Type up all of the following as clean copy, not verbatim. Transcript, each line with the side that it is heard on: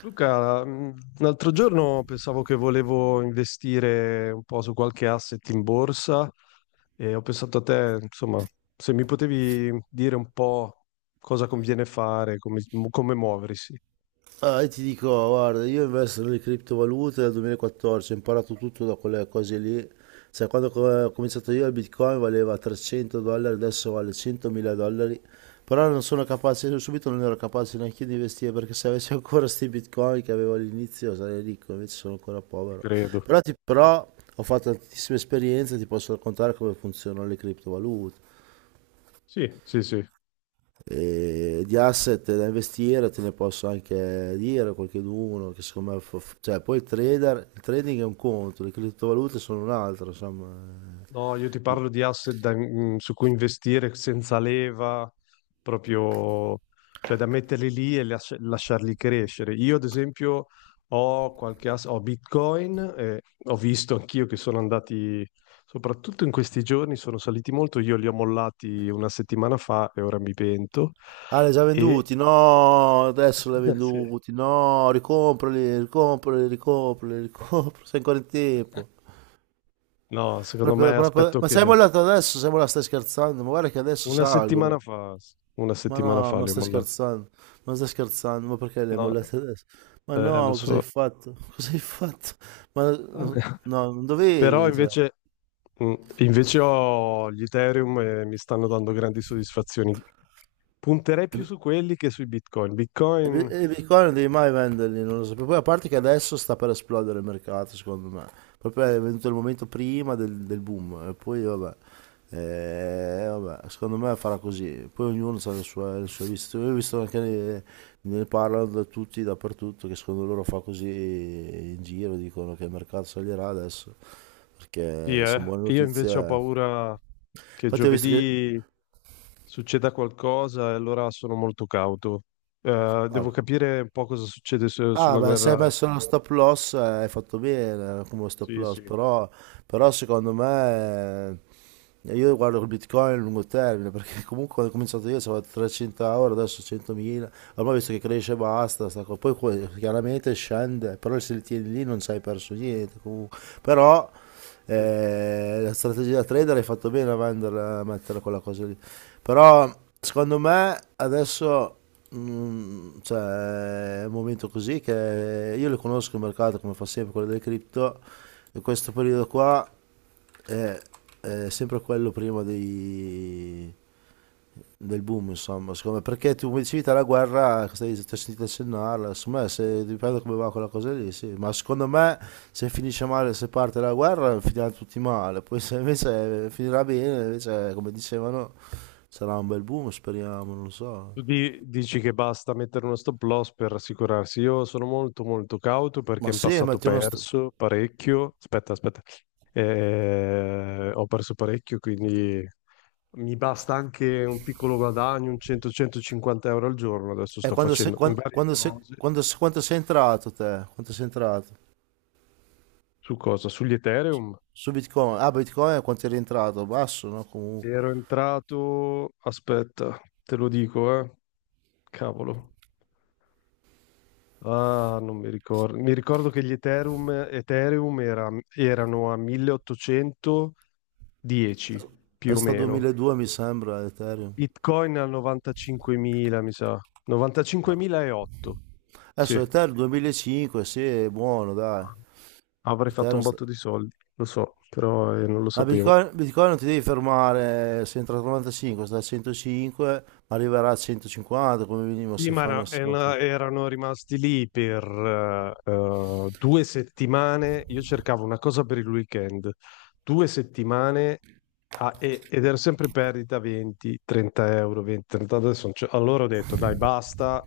left: Luca, l'altro giorno pensavo che volevo investire un po' su qualche asset in borsa e ho pensato a te, insomma, se mi potevi dire un po' cosa conviene fare, come muoversi,
right: Ah, io ti dico, guarda, io investo nelle criptovalute dal 2014, ho imparato tutto da quelle cose lì. Cioè, quando ho cominciato io il Bitcoin valeva 300 dollari, adesso vale 100.000 dollari. Però non sono capace, io subito non ero capace neanche io di investire perché se avessi ancora questi Bitcoin che avevo all'inizio sarei ricco, invece sono ancora povero.
left: credo.
right: Però, però ho fatto tantissime esperienze, ti posso raccontare come funzionano le criptovalute.
left: Sì, sì, sì.
right: E di asset da investire te ne posso anche dire qualcheduno che secondo me cioè poi il trading è un conto, le criptovalute sono un altro, insomma.
left: No, io ti parlo di asset su cui investire senza leva, proprio, cioè da metterli lì e lasciarli crescere. Io, ad esempio, ho Bitcoin, e ho visto anch'io che sono andati, soprattutto in questi giorni, sono saliti molto. Io li ho mollati una settimana fa e ora mi pento.
right: Ah, li hai già
left: E
right: venduti? No, adesso li hai
left: sì.
right: venduti? No, ricomprali, ricomprali, ricomprali, ricomprali, sei ancora in tempo.
left: No, secondo me aspetto
right: Ma sei
left: che
right: mollato adesso, sei mollato? Stai scherzando, ma guarda che adesso
left: una
right: salgono.
left: settimana fa, una
right: Ma
left: settimana
right: no,
left: fa
right: ma
left: li ho
right: stai
left: mollati.
right: scherzando, ma stai scherzando, ma perché le hai
left: No,
right: mollate adesso? Ma
left: lo
right: no, cosa hai
left: so.
right: fatto? Cosa hai fatto? Ma no, non
left: Però
right: dovevi, cioè.
left: invece ho gli Ethereum e mi stanno dando grandi soddisfazioni. Punterei più su quelli che sui Bitcoin.
right: I bi-
left: Bitcoin,
right: i bitcoin non devi mai venderli, non lo so. Poi a parte che adesso sta per esplodere il mercato, secondo me. Proprio è venuto il momento prima del boom. E poi vabbè. Vabbè, secondo me farà così. Poi ognuno ha le sue viste. Io ho visto anche ne parlano da tutti, dappertutto, che secondo loro fa così in giro, dicono che il mercato salirà adesso.
left: sì,
right: Perché sono
left: eh.
right: buone
left: Io
right: notizie.
left: invece ho
right: Eh.
left: paura che
right: Infatti ho visto che...
left: giovedì succeda qualcosa e allora sono molto cauto. Devo
right: ah,
left: capire un po' cosa succede
right: Ah,
left: sulla
right: beh, se hai
left: guerra.
right: messo uno stop loss, hai fatto bene, come stop
left: Sì,
right: loss,
left: sì.
right: però, però secondo me, io guardo il Bitcoin a lungo termine, perché comunque quando ho cominciato io avevo 300 euro, adesso 100.000, ormai visto che cresce basta, sta co- poi que- chiaramente scende, però se li tieni lì non ci hai perso niente comunque. Però,
left: Sì.
right: la strategia da trader hai fatto bene a venderla, a mettere quella cosa lì. Però secondo me adesso, cioè, è un momento così che io le conosco il mercato come fa sempre quello delle cripto, in questo periodo qua è, è sempre quello prima dei del boom, insomma, secondo me, perché tu come dicevi te la guerra, stai, ti ho sentito accennarla, secondo me se, dipende come va quella cosa lì, sì, ma secondo me se finisce male, se parte la guerra, finiranno tutti male, poi se invece finirà bene, invece come dicevano, sarà un bel boom, speriamo, non lo so.
left: Tu dici che basta mettere uno stop loss per assicurarsi. Io sono molto molto cauto perché
right: Ma
left: in
right: sì,
left: passato ho
right: metti uno...
left: perso parecchio. Aspetta, aspetta. Ho perso parecchio, quindi mi basta anche un piccolo guadagno, un 100-150 € al giorno. Adesso sto facendo in varie cose.
right: Quanto sei entrato te? Quanto sei entrato?
left: Su cosa? Sugli Ethereum.
right: Su Bitcoin? Ah, Bitcoin quanto è rientrato? Basso, no? Comunque.
left: Ero entrato, aspetta, te lo dico, eh. Cavolo. Ah, non mi ricordo. Mi ricordo che gli Ethereum erano a 1810
right: È
left: più o
right: sta
left: meno.
right: 2002 mi sembra, Ethereum.
left: Bitcoin a 95.000, mi sa. 95.008. Sì,
right: Adesso l'Ethereum 2005, sì, è buono, dai.
left: avrei fatto
right: L'Ethereum
left: un botto
right: sta-
left: di soldi, lo so, però non lo
right: Ma
left: sapevo.
right: Bitcoin, Bitcoin non ti devi fermare, se entra a 95, sta a 105, ma arriverà a 150 come minimo
left: Sì,
right: se
left: ma
right: fanno
left: no,
right: 50.
left: erano rimasti lì per due settimane. Io cercavo una cosa per il weekend, due settimane ed era sempre perdita 20, 30 euro, 20, 30 adesso. Non c'è- Allora ho detto, dai, basta.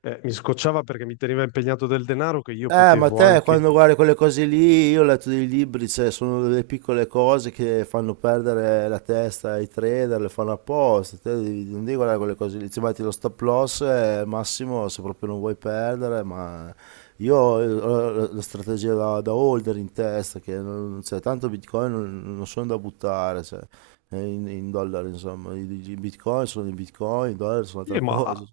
left: Mi scocciava perché mi teneva impegnato del denaro che io
right: Ma
left: potevo
right: te
left: anche...
right: quando guardi quelle cose lì, io ho letto dei libri, cioè, sono delle piccole cose che fanno perdere la testa ai trader, le fanno apposta, non devi guardare quelle cose lì, ti metti lo stop loss, al massimo se proprio non vuoi perdere, ma io ho la strategia da holder in testa, che non, cioè, tanto bitcoin non sono da buttare, cioè, in dollari insomma, i bitcoin sono i bitcoin, i dollari sono altra
left: Ma
right: cosa.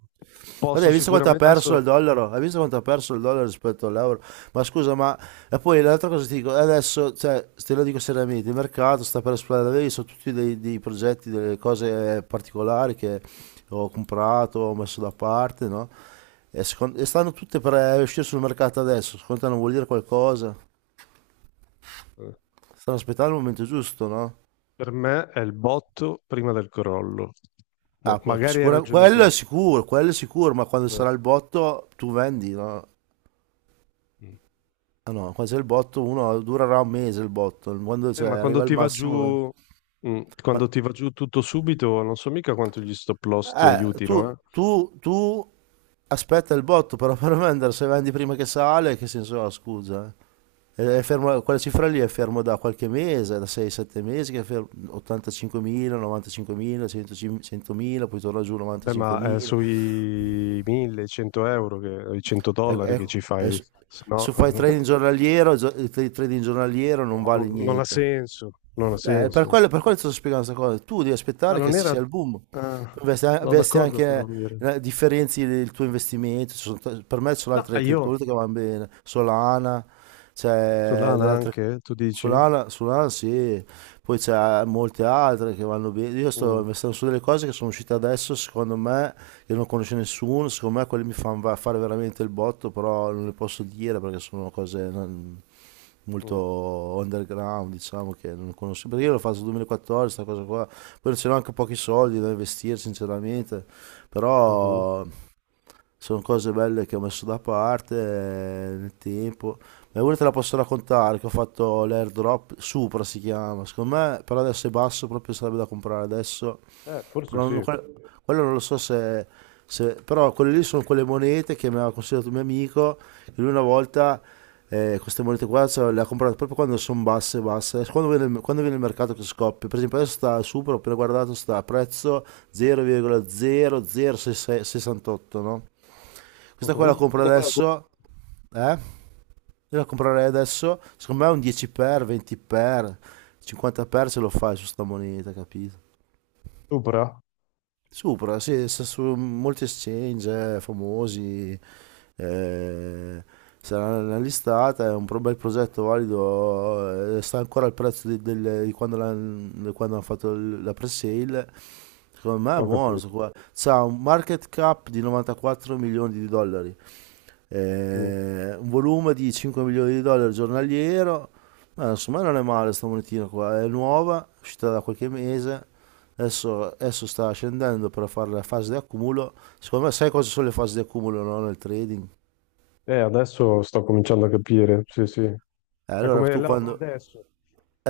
right: Guarda,
left: posso
right: hai visto quanto ha
left: sicuramente...
right: perso
left: Adesso
right: il dollaro? Hai visto quanto ha perso il dollaro rispetto all'euro? Ma scusa, ma... E poi l'altra cosa ti dico, adesso, cioè, te lo dico seriamente, il mercato sta per esplodere, vedi, sono tutti dei progetti, delle cose particolari che ho comprato, ho messo da parte, no? E stanno tutte per uscire sul mercato adesso, secondo te non vuol dire qualcosa?
left: eh,
right: Stanno aspettando il momento giusto, no?
left: per me è il botto prima del crollo. Mo,
right: Ah, poi,
left: magari hai ragione tu.
right: quello è sicuro, ma quando
left: Eh.
right: sarà il botto tu vendi, no?
left: Mm.
right: Ah no, quando c'è il botto, uno durerà un mese il botto, quando cioè,
left: Ma quando
right: arriva al
left: ti va
right: massimo.
left: giù, quando ti va giù tutto subito, non so mica quanto gli stop loss ti
right: Eh,
left: aiutino,
right: tu,
left: eh?
right: tu, tu aspetta il botto però per vendere, se vendi prima che sale, che senso ha, scusa? Eh? Quella cifra lì è fermo da qualche mese, da 6-7 mesi, che è fermo, 85.000, 95.000, 100.000, 100.000, poi torna giù
left: Vabbè, ma
right: 95.000.
left: sui 1000, i 100 euro, che, i 100
right: È,
left: dollari
right: è,
left: che ci
right: è,
left: fai,
right: su-
left: se no
right: Se fai trading giornaliero, trading giornaliero non vale
left: no, non ha
right: niente.
left: senso, non ha senso.
right: Per quello ti sto spiegando questa cosa. Tu devi
left: Ma
right: aspettare che
left: non
right: ci
left: era...
right: sia il boom. Tu
left: ah,
right: investi,
left: no,
right: investi
left: d'accordo però,
right: anche,
left: Mire.
right: differenzi del tuo investimento. Per me ci sono
left: No, ah,
right: altre criptovalute che vanno bene. Solana, c'è
left: Solana
right: delle altre...
left: anche, tu dici?
right: Solana, Solana sì, poi c'è molte altre che vanno bene. Io sto
left: Mm,
right: investendo su delle cose che sono uscite adesso, secondo me, che non conosce nessuno. Secondo me quelle mi fanno fare veramente il botto, però non le posso dire perché sono cose... molto
left: mm,
right: underground, diciamo che non conosco, perché io l'ho fatto nel 2014, questa cosa qua, poi c'erano anche pochi soldi da investire sinceramente,
left: mhm.
right: però sono cose belle che ho messo da parte, nel tempo. Ma una te la posso raccontare, che ho fatto l'airdrop, Supra si chiama, secondo me, però adesso è basso, proprio sarebbe da comprare adesso
left: Forse
right: però
left: sì.
right: quello non lo so se. Però quelle lì sono quelle monete che mi aveva consigliato un mio amico. Che lui una volta, queste monete qua, cioè, le ha comprate proprio quando sono basse, basse. Quando viene il mercato che scoppia. Per esempio adesso sta super, ho appena guardato, sta a prezzo 0,00668, no? Questa qua la
left: Mhm.
right: compro adesso, eh? Io la comprerei adesso, secondo me un 10x, 20x, 50x se lo fai su sta moneta, capito?
left: Sopra?
right: Supra, sì, sta su molti exchange, famosi, eh, sarà nella listata, è un bel progetto valido, sta ancora al prezzo di quando, di quando hanno fatto la pre-sale, secondo me è
left: Ho
right: buono, sto
left: capito.
right: qua. C'ha un market cap di 94 milioni di dollari,
left: Mm.
right: un volume di 5 milioni di dollari giornaliero, ma insomma non è male sta monetina qua, è nuova, è uscita da qualche mese, adesso sta scendendo per fare la fase di accumulo, secondo me sai cosa sono le fasi di accumulo, no? Nel trading?
left: Adesso sto cominciando a capire, sì, sì. È
right: Allora
left: come
right: tu
left: l'oro
right: quando...
left: adesso.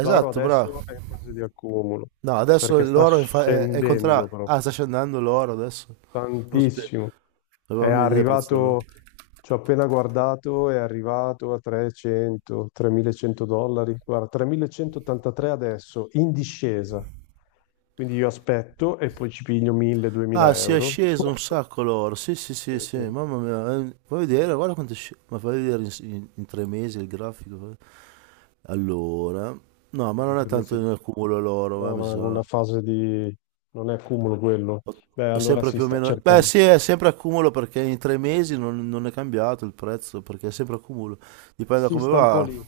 left: L'oro adesso è
right: bravo.
left: in fase di accumulo,
right: No, adesso
left: perché sta
right: l'oro è, in fa- è
left: scendendo
right: contrario. Ah,
left: proprio
right: sta scendendo l'oro adesso. Non so più.
left: tantissimo. È
right: Avevamo idea del prezzo dell'oro.
left: arrivato, ci ho appena guardato, è arrivato a 300, 3100 dollari. Guarda, 3183 adesso, in discesa. Quindi io aspetto e poi ci piglio
right: Ah,
left: 1000-2000
right: si è
left: euro.
right: sceso un sacco l'oro. Sì, sì,
left: Sì,
right: sì, sì,
left: sì.
right: mamma mia. Fai vedere, guarda quanto è sceso. Ma fai vedere in 3 mesi il grafico. Eh. Allora, no, ma
left: Ma in
right: non è
left: tre mesi.
right: tanto in accumulo l'oro, ma
left: No,
right: mi
left: no, è in
right: sa.
left: una fase di... non è cumulo quello. Beh,
right: È
left: allora
right: sempre
left: si
right: più o
left: sta
right: meno. Beh,
left: cercando.
right: sì, è sempre accumulo perché in 3 mesi non è cambiato il prezzo, perché è sempre accumulo. Dipende da
left: Si
right: come
left: sta un po'
right: va.
left: lì.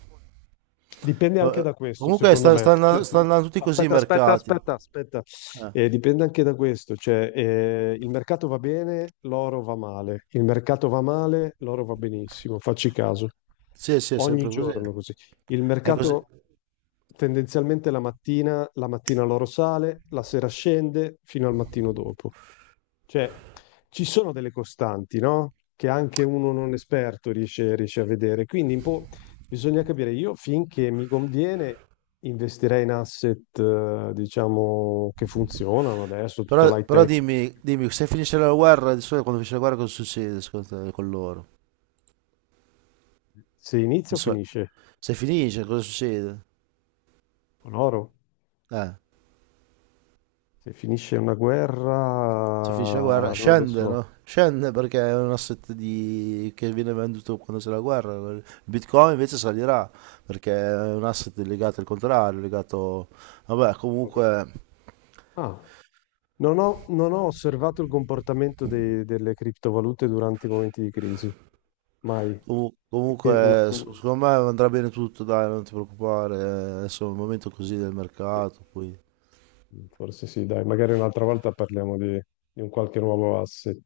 left: Dipende anche
right: Eh,
left: da questo,
right: Comunque
left: secondo
right: sta,
left: me.
right: sta andan-
left: Cioè,
right: sta andando tutti così i
left: Aspetta, aspetta,
right: mercati.
left: aspetta, aspetta.
right: Eh,
left: Dipende anche da questo. Cioè, il mercato va bene, l'oro va male. Il mercato va male, l'oro va benissimo. Facci caso.
right: sì, sì, è
left: Ogni
right: sempre così.
left: giorno così. Il
right: È così.
left: mercato tendenzialmente la mattina l'oro sale, la sera scende fino al mattino dopo. Cioè, ci sono delle costanti, no? Che anche uno non esperto riesce a vedere. Quindi un po' bisogna capire. Io finché mi conviene investirei in asset, diciamo, che funzionano adesso,
right: Però,
left: tutta l'high
right: però
left: tech.
right: dimmi, dimmi, se finisce la guerra, di solito quando finisce la guerra cosa succede secondo te con loro?
left: Se inizia
right: Di
left: o
right: soli-
left: finisce?
right: Se finisce cosa succede?
left: Con oro?
right: Eh,
left: Se finisce una
right: se finisce la guerra
left: guerra, non lo
right: scende,
left: so.
right: no? Scende perché è un asset di... che viene venduto quando c'è la guerra. Il Bitcoin invece salirà perché è un asset legato al contrario, legato... Vabbè,
left: Ok.
right: comunque,
left: Ah, non ho osservato il comportamento delle criptovalute durante i momenti di crisi. Mai.
right: comu-
left: No,
right: comunque
left: no.
right: secondo me andrà bene tutto, dai, non ti preoccupare. Adesso è un momento così del
left: Sì.
right: mercato, poi...
left: Forse sì, dai, magari un'altra volta parliamo di un qualche nuovo asset.